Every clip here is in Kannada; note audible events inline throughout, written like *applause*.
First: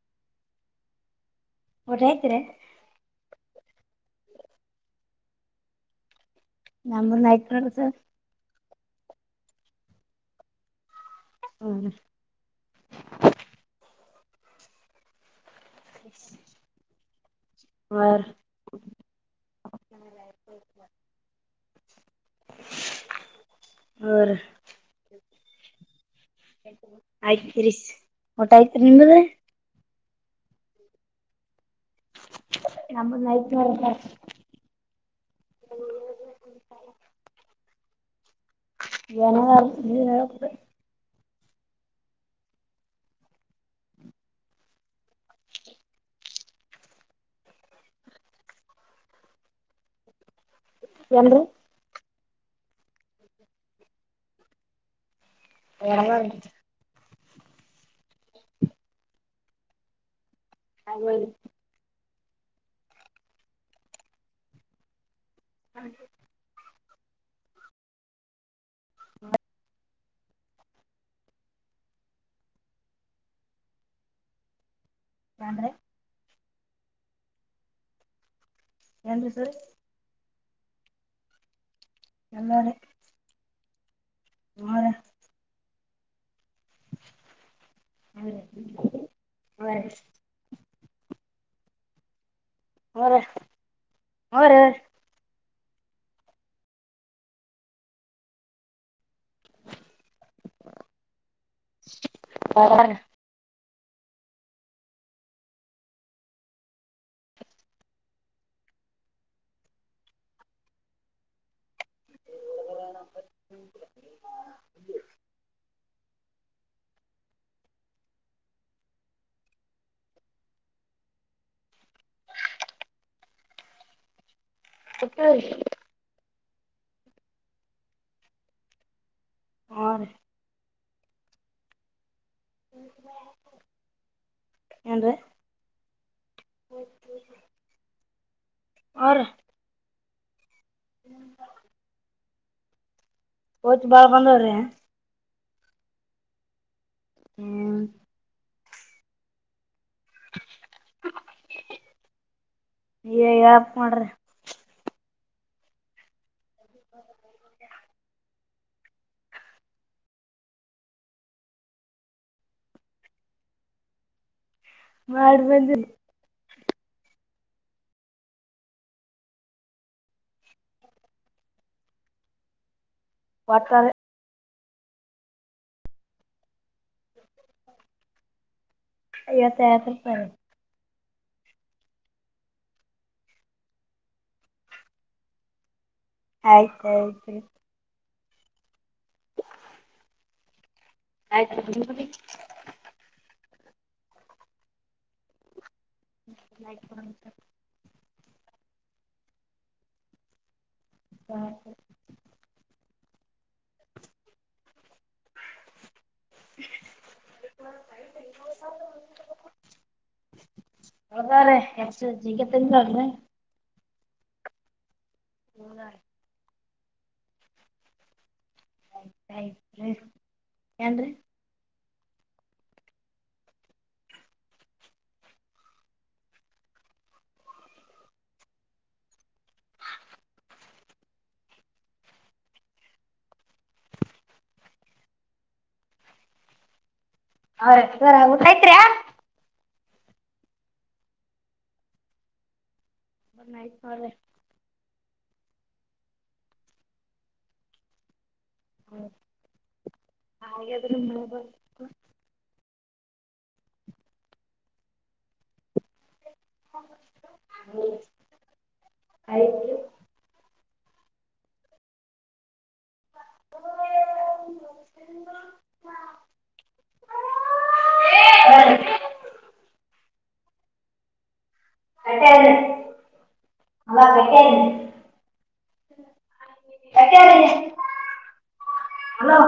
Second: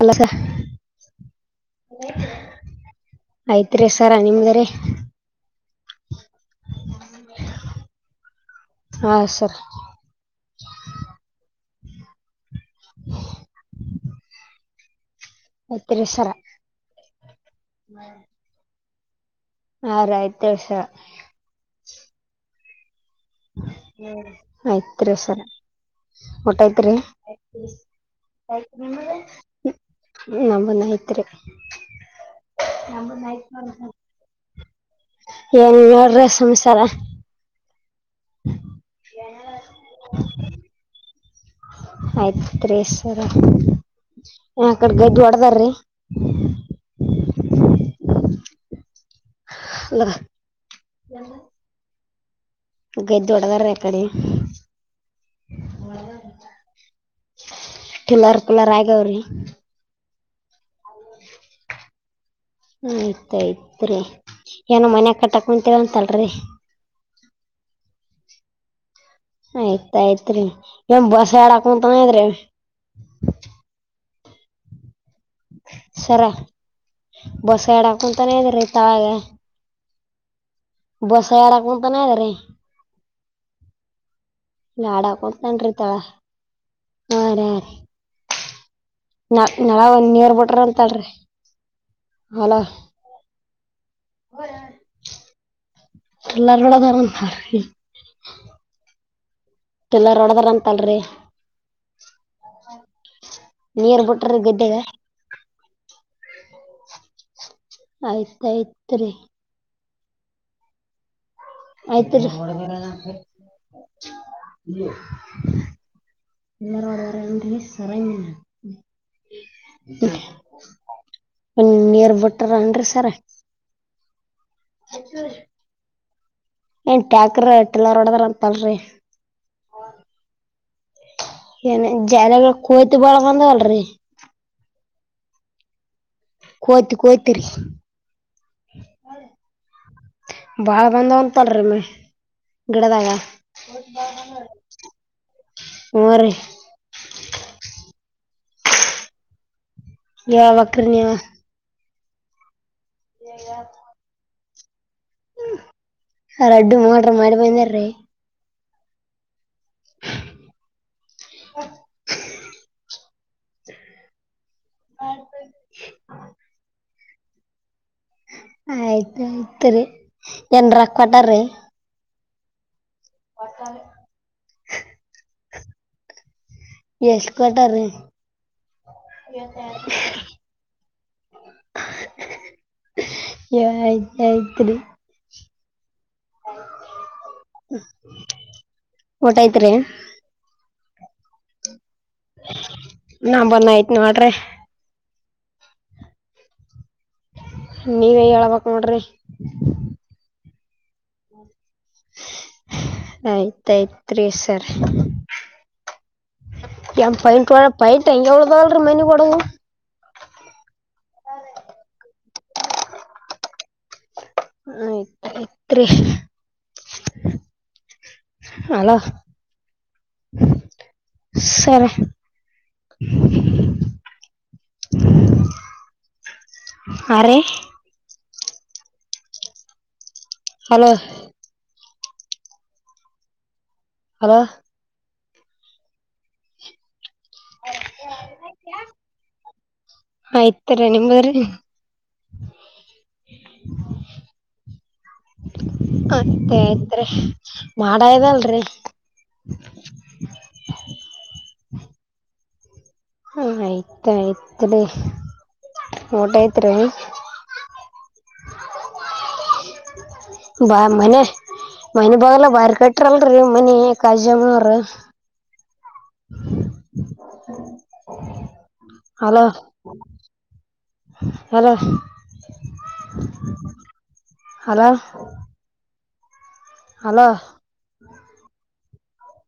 ಅಲ್ಲ ಸ. ಊಟ ಆಯ್ತಿರಿ ಆಯ್ತ್ರಿೀ ಸರ ನಿಮಗೆಾರ. *unintelligible* ನಮ್ಮಾಯತ್ಲ್ಲಸರ್. ಹಾ ಸರಿ. ಹ್ಮ. *unintelligible* ಎತ್ತರಿ ಸರ. ಹಾ ರೀ ಐತ್ರಿ ಸರ ಹ್ಮ. ಆಯ್ತ್ ಸರ. ಹಟಾತ್ ರ. ಆಯ್ತ್ ರೀ ಊಟ ಆಯ್ತ್ರಿ ನಿಮ್ದು ನ ನೈತ್ರಿ ನಮ್ಮೂದ್ ನ ಆಯ್ತ್ ನೋಡ್ರಿ ಸರ್ ಏನ್ ಹೇಳೋ್ರ ಸಂಸಾರ. ಹ. ಏನಾದ್ರಿ ನೀವ್ ಹೇಳ್ಬೇಕ್ರಿ ಆಯ್ತ್ುೇಸರ. ಯ ಕಡೆಗ್ದ ಹೊಡದಾರಿ. *unintelligible* ಅ *unintelligible* ಹೆನ್ ರೀ. ಗೈ ದೊಡಗಾರ ಎ ಕಡೆ. ಿಲ್ಲಾರಕುಲ್ಲ ರಾಯಗಾವರಿ. ಹದು. ಆಯ್ತಾಯ್ತ್ರಿ ಏನೋ ಮನ್ಯ ಕಟ್ಟಾಕ್ ಮಂತಂತಲ್ರಿ. ಆಯ್ತಾಯ್ತ್ರಿೀ ಇವನ್ ಬಸ್ ಆಡಾಕಂತನ್ರಿ. ಏನ್ರಿ ಸರ ಬಸ್ ಎಡಾಕಂತಾನೇ ಇದ್ರೀ. ಏನ್ೀ ಸರ್. ಬಸ ಯಾರಕ್ಕಂತಾನ ಅ ರೀ. ಎಲ್ಲಾರಿ ಹೂರಿ ಲಾಡಕಂತನ್ಿ ಇರ್ತಾಳ ಹಾ ರ. ಹ್ಮ್್ಮ *unintelligible* ನಾ ನಳ ಒಂದ ನೀರ್ ಬಿಟ್ರ ಅಂತಲ್ರಿ. ಹೊಲ ಅವರ ಅವರ. ಟಲ್ಲಾರಳ. ಕೆಲ್ಲಾರಡದಾರ ಅಂತಲ್ರಿ. ಹೂರಿ ನೀಿಯರ್ ಬಿುಟ್ರ ಗದ್ದಗೆ. ಆಯ್ತಾಯ್ತ್ ರರಿ. ಆಯ್ತೀ ಎಲ್ಲಾರರ ಅ ಸರ ಒ ನೀಿಯರ್ ಬಟ್ರ ಅನ್್ರರಿ ಸರ ಅ ಎಂಟ್ಯಾಾಕ್ರ ಎಟ್ಟಲ್ಲ ೋಡದ್ರ ಅಂತಲ್ರರಿ ಹ ಏನ ಜಾಲ ಕಯ್ತು ಬಾಳ ಬಂದಲ್ರಿರಿ ಏನ್ ಕೋತ ಕೋತರಿಿ ಹೂರಿ ಬಾಳ ಬಂದ ಒಂದ ಪಡ್ರಿ ಮ ಗಿಡದಾಗ ಹೋಚ್ ಬಾಳ್ ಬಂದವ್ರೆ ಹ ರೀ ಹ್ಮ್ ಯ ವಕ್ಕ್ರನಯ ಯಾಪ್ ಮಾಡ್ರಿ ರಡ್ಡು ಮಾಡೋ್ರ ಮಾಡಿ ಬಂದಾರಿ *inaudible* ಮಾಡಿ ಬಂದ ಆಯ್ತ ಆಯ್ತ್ರಿ ಏನ್ರ ಕೊಟರಿ ಒಟ್ಟಾರೆ ಎಷ್ಟ್ ಕೊಟ ರೀ ಯ ಕ ಐವತ್ತೈವತ್ತು ರೂಪಾಯಿ ಆಯ್ತ ಆಯ್ತ್ರಿ ಆಯ್ತಾಯಯ್ತ ಊಟಯತ್ ಆಯ್ತ ತ ನಾ ಬಂದಯ್ತ್ ನ ನೋಡ್ರಿ ಲ ಬ ನೀವ ಹೇಳ್ಬೇಕಕ್ ನೋಡ್ರಿ ಆಯ್ತಾಯ್ತ್ ಸರ್ *inaudible* ನ್ ಪೈಟ್ವಾಳ ಪೈಟ ಎಳದಳರ ಮನೆಿ ಕೊಡಗ ಹೌದ್ರ ಎಷ್ಟ ಸಿಗ ತ ಅದ್ರೆ ಹ ಇತ್ರ ಅಲೋ ಆಯ್ತ್ರಿ ಏನ್ರಿ ಸರಿ *inaudible* ಅರೆ ಹಲೋ ಅಲ ಹರ ಕೈತ್ಯ ಆಯ್ತರ ನಿಮದ್ರಿ ಬನ್ನಾಯ್ತು ಮ್ರ ಅತ್ತೆ ಆಯ್ತ್ರಿ ಮಾಡ ಇದದಲ್ ಹೌದ್ ಹಾಗಾದ್ರೂ ಮಾಡಬಕ್ ಹ ಆಯ್ತಾಯ್ತ್ ರ ಮೋಟೇ ತರೀ ಆಯತ ಬ ಮನೆ ಮನೆ ಬಾಗಲ್ಲ ಬಾರ ಕಟ್ಟ ಬಿಟ್ರಲ್ರಿ ಮನಿ ಕಜಮ್ಮನ್ರ *inaudible* ಹಲೋ ಹಲೋ ಹಾಗಾದ್ರೆ ಮಳೆ ಹಲೋ ಬಂತು ಹಲ್ಲೊ ಆಯ್ತ್ರಿ. ಹಲೋ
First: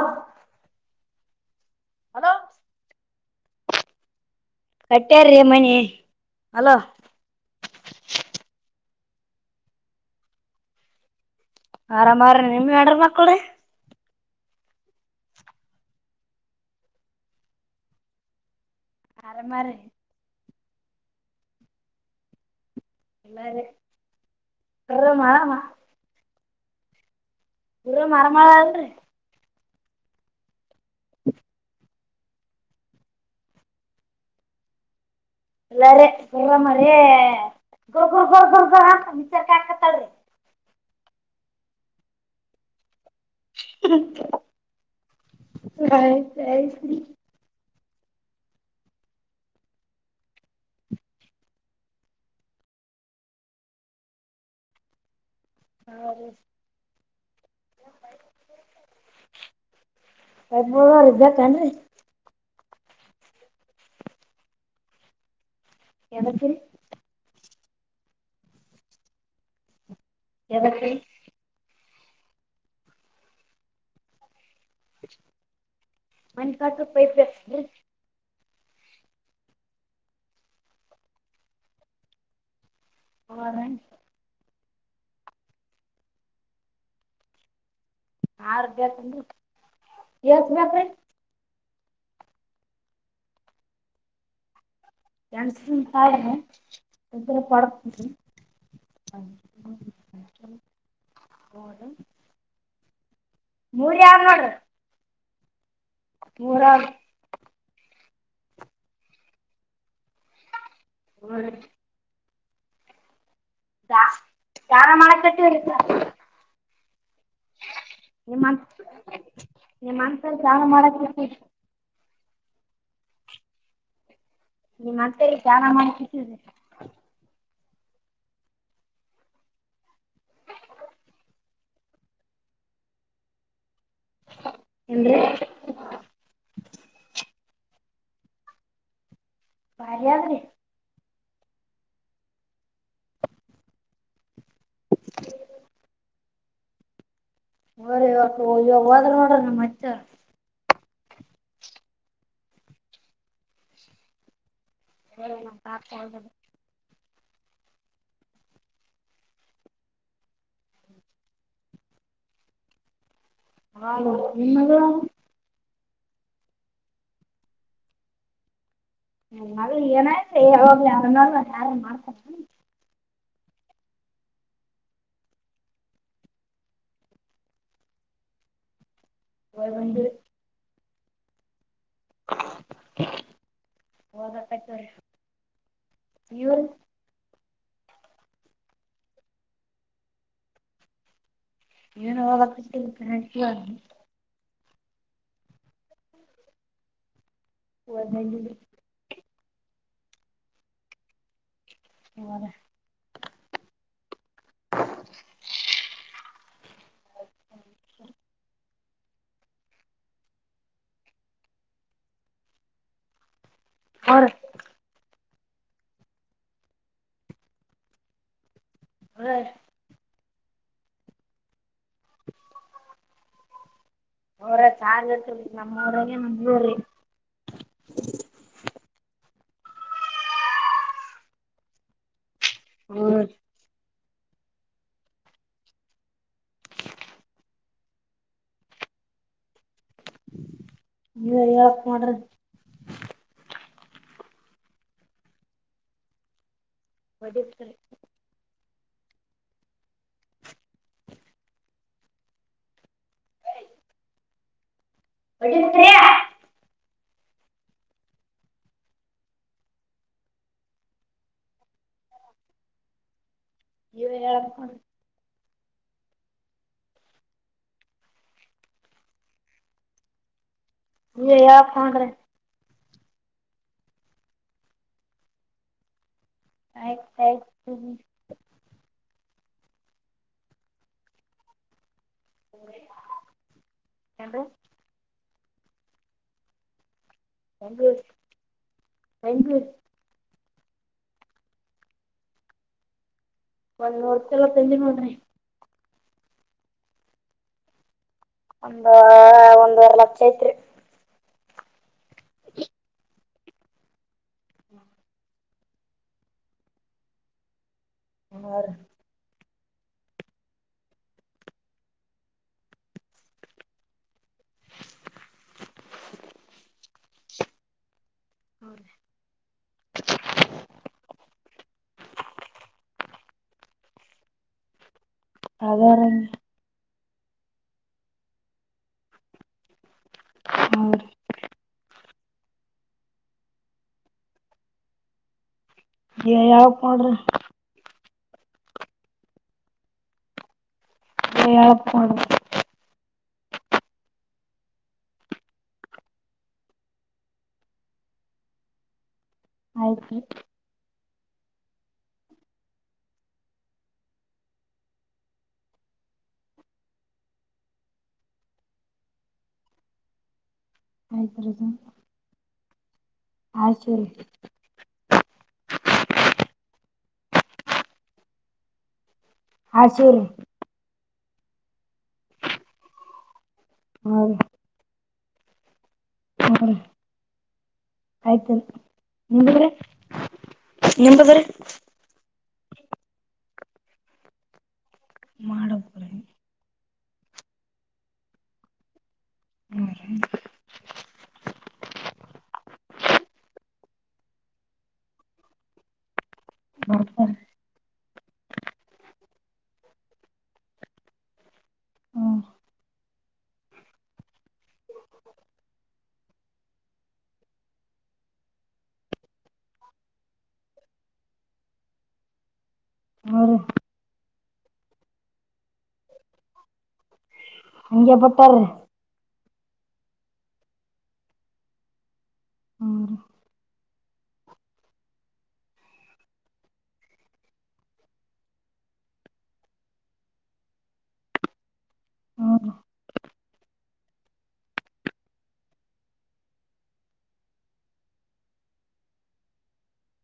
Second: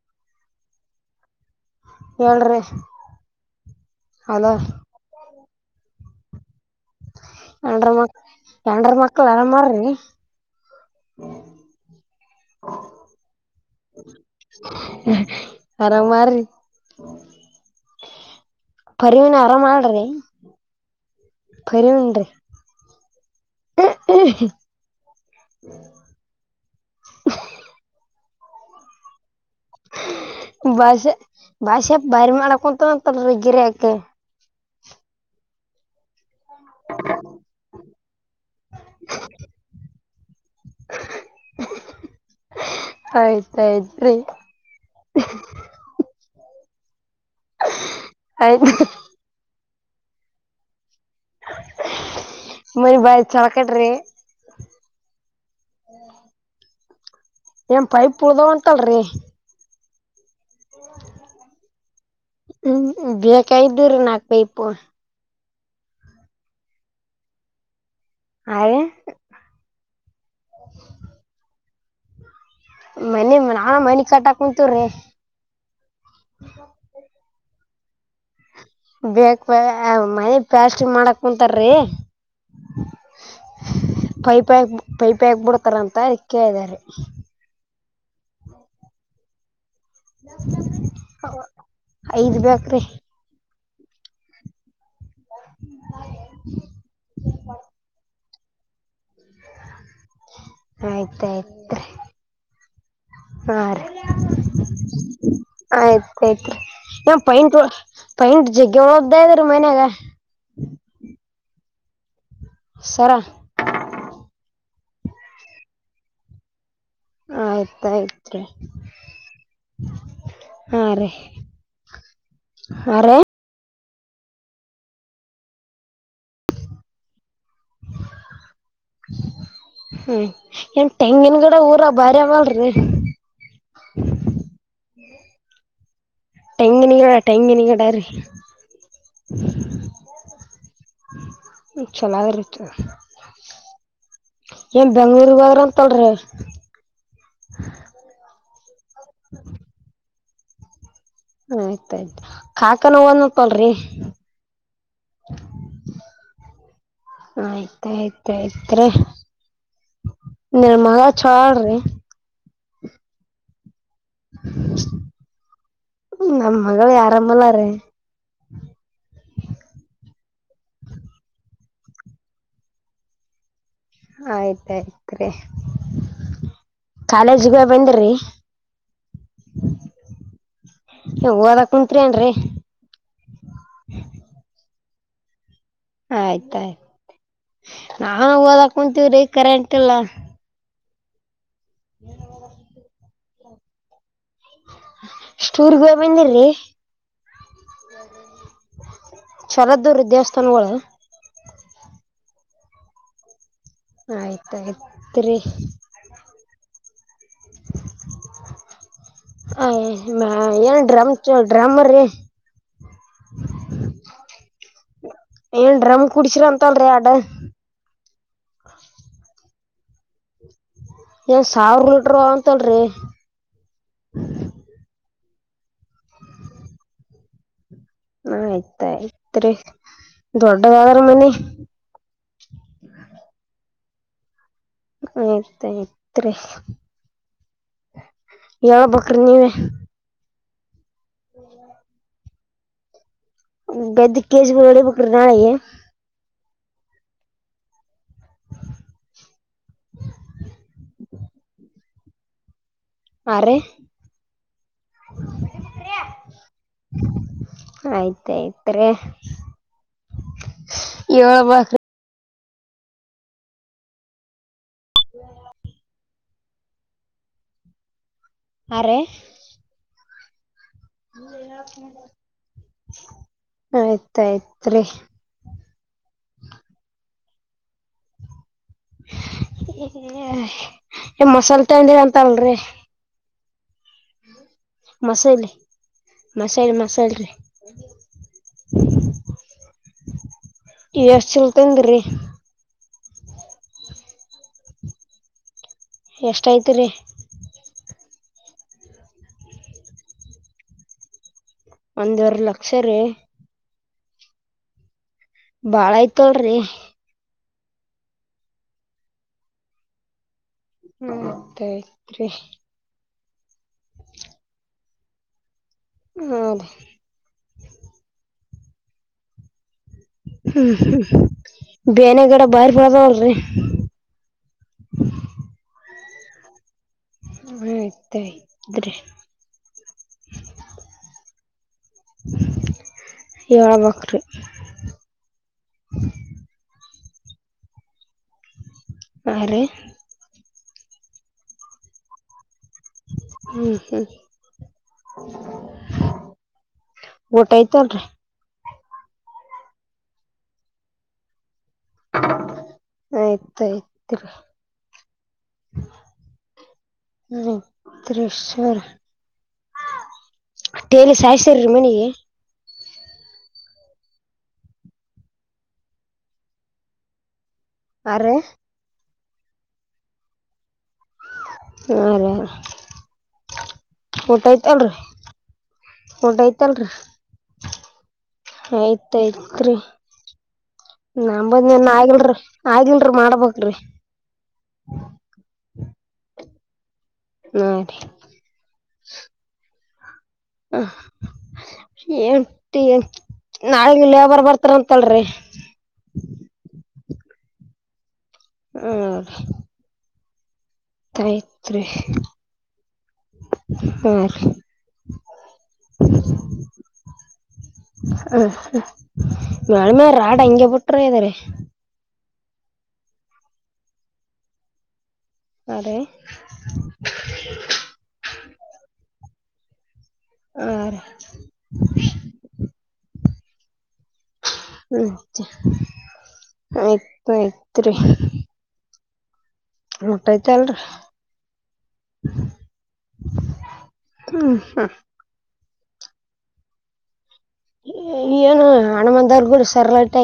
ಹಲೋ ಹೇಳ್ರಿ ಹಲ್ಲೊ ಕಟ್ಟ್ಯಾರೀ ಮನಿ ಹಲ್ಲೊ ಎಂಡರ ಮಕ್ ಯಂಡರ ಮಕ್ಳ ಆರಾಮ ಮಾಡ್ರಿ ಆರಾಮಾರ ನಿಮ್ ಎಡ್ರ ಮಕ್ಕಳ ಅರ ಮಾಡಾರಿ ಪರಿವಿನ ಆರಾಮ ಆರಾಮಾರಿ ಮಾಡ್ರಿ ಪರಿವಂಡ ಎಲ್ಲ ಬರುವಮ್ಮ ಗು ಮರಮಳ್ರ ಬಷ ಬಷ ಬಿ ಮಾಡ ಆಳಕಂತ ತ ರಗರೆ ಯಕೆ ಎಲ್ಲ ರ ಗ ಮ ಗ ಗ ಗ ಗೊರ್ ಗ ಹ ಮಚಾರಕ *unintelligible* ಹಾಕತ್ತಳ್ರೀ *unintelligible* ಆಯ್ತಾಯ್ತರಿ ಸಯೀ *unintelligible* ಆಯತ *unintelligible* ಮನೆ ಭಾಯ ಸಳಕಟ ರೀ *unintelligible* ಹೌ ಏನ್ ಪೈಪ್ ಉಡ್ದವ ಉಂಂತಲ್ರರಿ ಹಬದ ಇದ್ದಕ್ಕನ್ *unintelligible* ಹ್ಮ್ ಬೇಕರ ನಾಕ ಬೈಪು ಎದತ್ತ ಆ ಎದಕ್ಕೆ ಮನೆ ನಾಾನ ಮನೆಿ ಕಟ್ಟಾಕ್ ಕುಂತೀವ್ರಿ ಮನಕಾಸ ಪೈ ಬೇಕ ಮನೆ ಪ್ಯಾಸ್ಟ್ರಿ ಮಾಡಕ್ ಕುಂತಾರೀ ಹ ಪೈಪಿ ಹಕ್ಬಿಡ್ತಾರ ಅಂತ ಅದ ಕೇಳಿದಾರೆ ಹಬೇಕ ಎಸ್ಮ್ರೆ ಐದ್ ಬೇಕ್ರೀ ನನ್ಸ ತಾಯ ತಂದರ ಪಡ *unintelligible* ಆಯ್ತಾಯ್ತ್ ಮುರಾಂಗಡು *unintelligible* ಆಯ್ತ ಆಯ್ತು ನ ಪೈಂಟ್ ಪೈಂಟ್ ಜಗ್ಗೆ ಒಬ್ದ ಇದ್ದಾರ ಮನ್ಯಾಗ ಹ ಸರಾ ಯಾರೆ ಮಳೆ ಕಟ್ಟಿ ವರುತ್ತಾ *unintelligible* ಆಯ್ತಾಯ್ತ್ ನೀ ಮಾಡನ್ಸ ಚಾವ ಮಾಡ *unintelligible* ಆರ ನಿಮ್ಮ ಮತ್ತೆ ಜಾನ ಮಾಡ *inaudible* ಹ್ಮ್ ಏನ್ ತೆಂಗಿನಗಡೆ ಊರ ಬಾರಿ ಮಾಡಲ್ರಿ ಏನ್ ತೆಂಗಿನ ಗಿಡ ತೆಂಗಿನ *inaudible* ಭಾರ ರೀ *unintelligible* ಚೆನ್ನಾಗಿರತ ಏನ್ ಬೆಂಗಳೂರ್ಗರ ಅ ತೊಳ್ರಿ ಹರಿ ಇವ ಇವಾಗ ಹೋದ್ರ ನೋಡ್ರ ನಮ್ ಮತ್ತೆ ಆಯ್ತಾಯ್ತು ಕಾಕ ನ ಒನ್ಪ್ಪಲ್ರಿ ಸ ನಾ ಪಪೇ ಒ ಆಯ್ತಾಯ್ತಾಯಯ್ತ್ ನಿರ್ಮಂಗಾ ಳ ರ ಹಾ ನಿಮ್ಮದು ನಮ್ಮ ಮಗಳು ಆರಮ್ಮಲ್ಲಾರ ಮ ಏನಾಯ್ತ್ ಯ್ ಯಾರನ್ನ ಯಾರು ಮಾಡ್ತಾರ ಆಯ್ತಾಯ್ತ ಕಾಲೇಜಗ ಬಂದಿರಿ ಹಾಯಬಂದು ನೀ ಹೋದ ಕುಂತ್ರಿ ಏನ್ರಿ ಓದಕತ್ತೀವ್ರಿ ನೀವ್ರಿ ಆಯ್ತಾಯ್ತ ನಾನು ಓದಕ ಕುಂತೀವ್ರಿ ಕರೆಂಟ್ ಇಲ್ಲ ಇವನ ಟೂರ್ ಹೋಗಿ ಬಂದಿರಿ ನ್ನ ಚಲದ್ದವರ ದೇವಸ್ಥಾನಗಳು ಹದ ಆಯ್ತಾಯ್ತರೀ ಅ ಏನು ಡ್ರಮ್ ಡ್ರಮ ರೀ ಹ ಏನ್ ಡ್ರಮ್ ಕುಡಸಿರ ಅಂತಲ್ರಿ ಅಡ ಹರ ಏನ್ ಸಾವಿರ್ ಲೀಟರ್ ಅಂತಲ್ರಿ ಅವ್ರ ಚಾರ್ ಇ ನಮ್ಮ ಅವ್ರಾಗ ನಮೂರಿ ಆಯ್ತ ಆಯ್ತ್ ದೊಡ್ಡ ಕಾದರ ಮನ್ನಿ ಹ ಆಯ್ತಾಯ್ತ್ ಯಾವ ಬಕ್ರ ನೀವ ಇರಿ ಮಾಡಡ ಗದ್ದ ಕೇಜ ಒಳಿ ಪಕ್ಕ ನಾಳ ಒ ಆರೆ ಒಟ್ಟ ಎತ್ರೆಯ ಆಯ್ತಾಯಯ್ತ್ ಯ ಬ ಅಯ್ಯೋ ಹೇಳ ಅ ಯಾ ಹೊಂಡ್ರೆ ಆಯ್ತಾಯ್ತ್ ರರಿ ಆಯ್ತ ಆಯ್ತು ಮಸಾಲೆ ತಂಡಿರ ಅಂತ ಅಲ್ರಿ ಎಟ ಮಸಾಲ ಮಸಾಲ ಮಸಾಲ ರರಿ ಹೆಂಗ ಹೆಂಗು ಎಷ್ಟ್ ಚಲ್ತನ್ ಒಂದ್ ನೋಡ್ತಿಲ ತಿಂದಿ ನೋಡ್ರಿ *unintelligible* ಎಷ್ಟಾಯ್ತು ರೀ ಒಂದು ಒಂದ್ವರ ಲಕ್ಷ ಐತ್ರಿ ಒಂದ್ವರ ಲಕ್ಷ ರೀ ಬಾಳ ಆಯ್ತಲ್್ರರಿ ಹ *unintelligible* ಹ್ಮ್ತಯ್ತ್ರಿ ಹ ರೀ ಹೌ *unintelligible* ಹ್ಮ್ ಹ್ಮ್ ಬೇನೆಗಡ *unintelligible* ಬರ್ಬದವಲ್ರಿ ಅದರ *unintelligible* ಹ ಆಯ್ತಾಯಯ್ತ್ರಿ *unintelligible* ಹ ಹೇಳ್ಬೇಕ್ರಿ ಯಾವಕ್ *unintelligible* ಮಾಡಡ್ರಿ ಹ ರೀ ಎ ಯಪ್ಪಣ *unintelligible* ಹ್ಮ ಊಟಯ್ತಲ್ರಿ ಆಯ್ತು ಆಯ್ತಾಯಯ್ತರ *unintelligible* ರತ್ರೇಶ್ರ್ *unintelligible* ಟ್ಟೇಲಿ ಸಾಯ್ತರ ರೀ ಮನಿಗೆ *unintelligible* ಆಯ್ ಸರಿ *unintelligible* ಅ ರೀ ಹಸುರು ಹ ರ *unintelligible* ಹೂರಿ ಊಟಾಯ್ತ ಅಲ್ರಿ ಊಟ ಹೂರಿ ಆಯ್ತಲ್ರಿ ಆಯ್ತ್ರಿ ನಿಮ್ದ್ರಿ ಆಯ್ತಯ್ತ್ರಿ ನಿಮ್ದ್ರಿ ನಂಬದನ್ *unintelligible* ಆಗಲ್ರಿ ಆಗಿಲ್ರಿ ಮಾಡಬೇಕು ಮಾಡಡಗುರ *unintelligible* ಹ್ಮ ರೀ ಹ್ಮ ಹ ಎ ನಾಳಗ ಇಲ್ಲಯ ಬರ್ ಬರ್ತಾರ ಅಂತಲ್ರಿ *unintelligible* ಹ ಸ *unintelligible* ಹ್ಮ ಗಾಯತ್ ಬ ಹ್ಮ್ *unintelligible* ಹ್ಮ *unintelligible* *inaudible* ಹ ಮ್ಮ ರಾಡ್ ಹಂಗಗೆ ಬಿಟ್ರ *unintelligible* ಇದಾರೆ ಆ ರೀ ಅದೀ ಹಗೆ ಪಟ್ಟಾರೆ ಆ ಹ್ಞೂ ರೀ ಆಯ್ತಯ್ತ್ರಿ *unintelligible* ಊಟಾಯ್ತ ಅಲ್ರಿೀ ಹ್ಞೂ ಹ ಹಾ *unintelligible* ಏನು ಹಣಮಂದವ್ರಗೂ ಸರಲಟ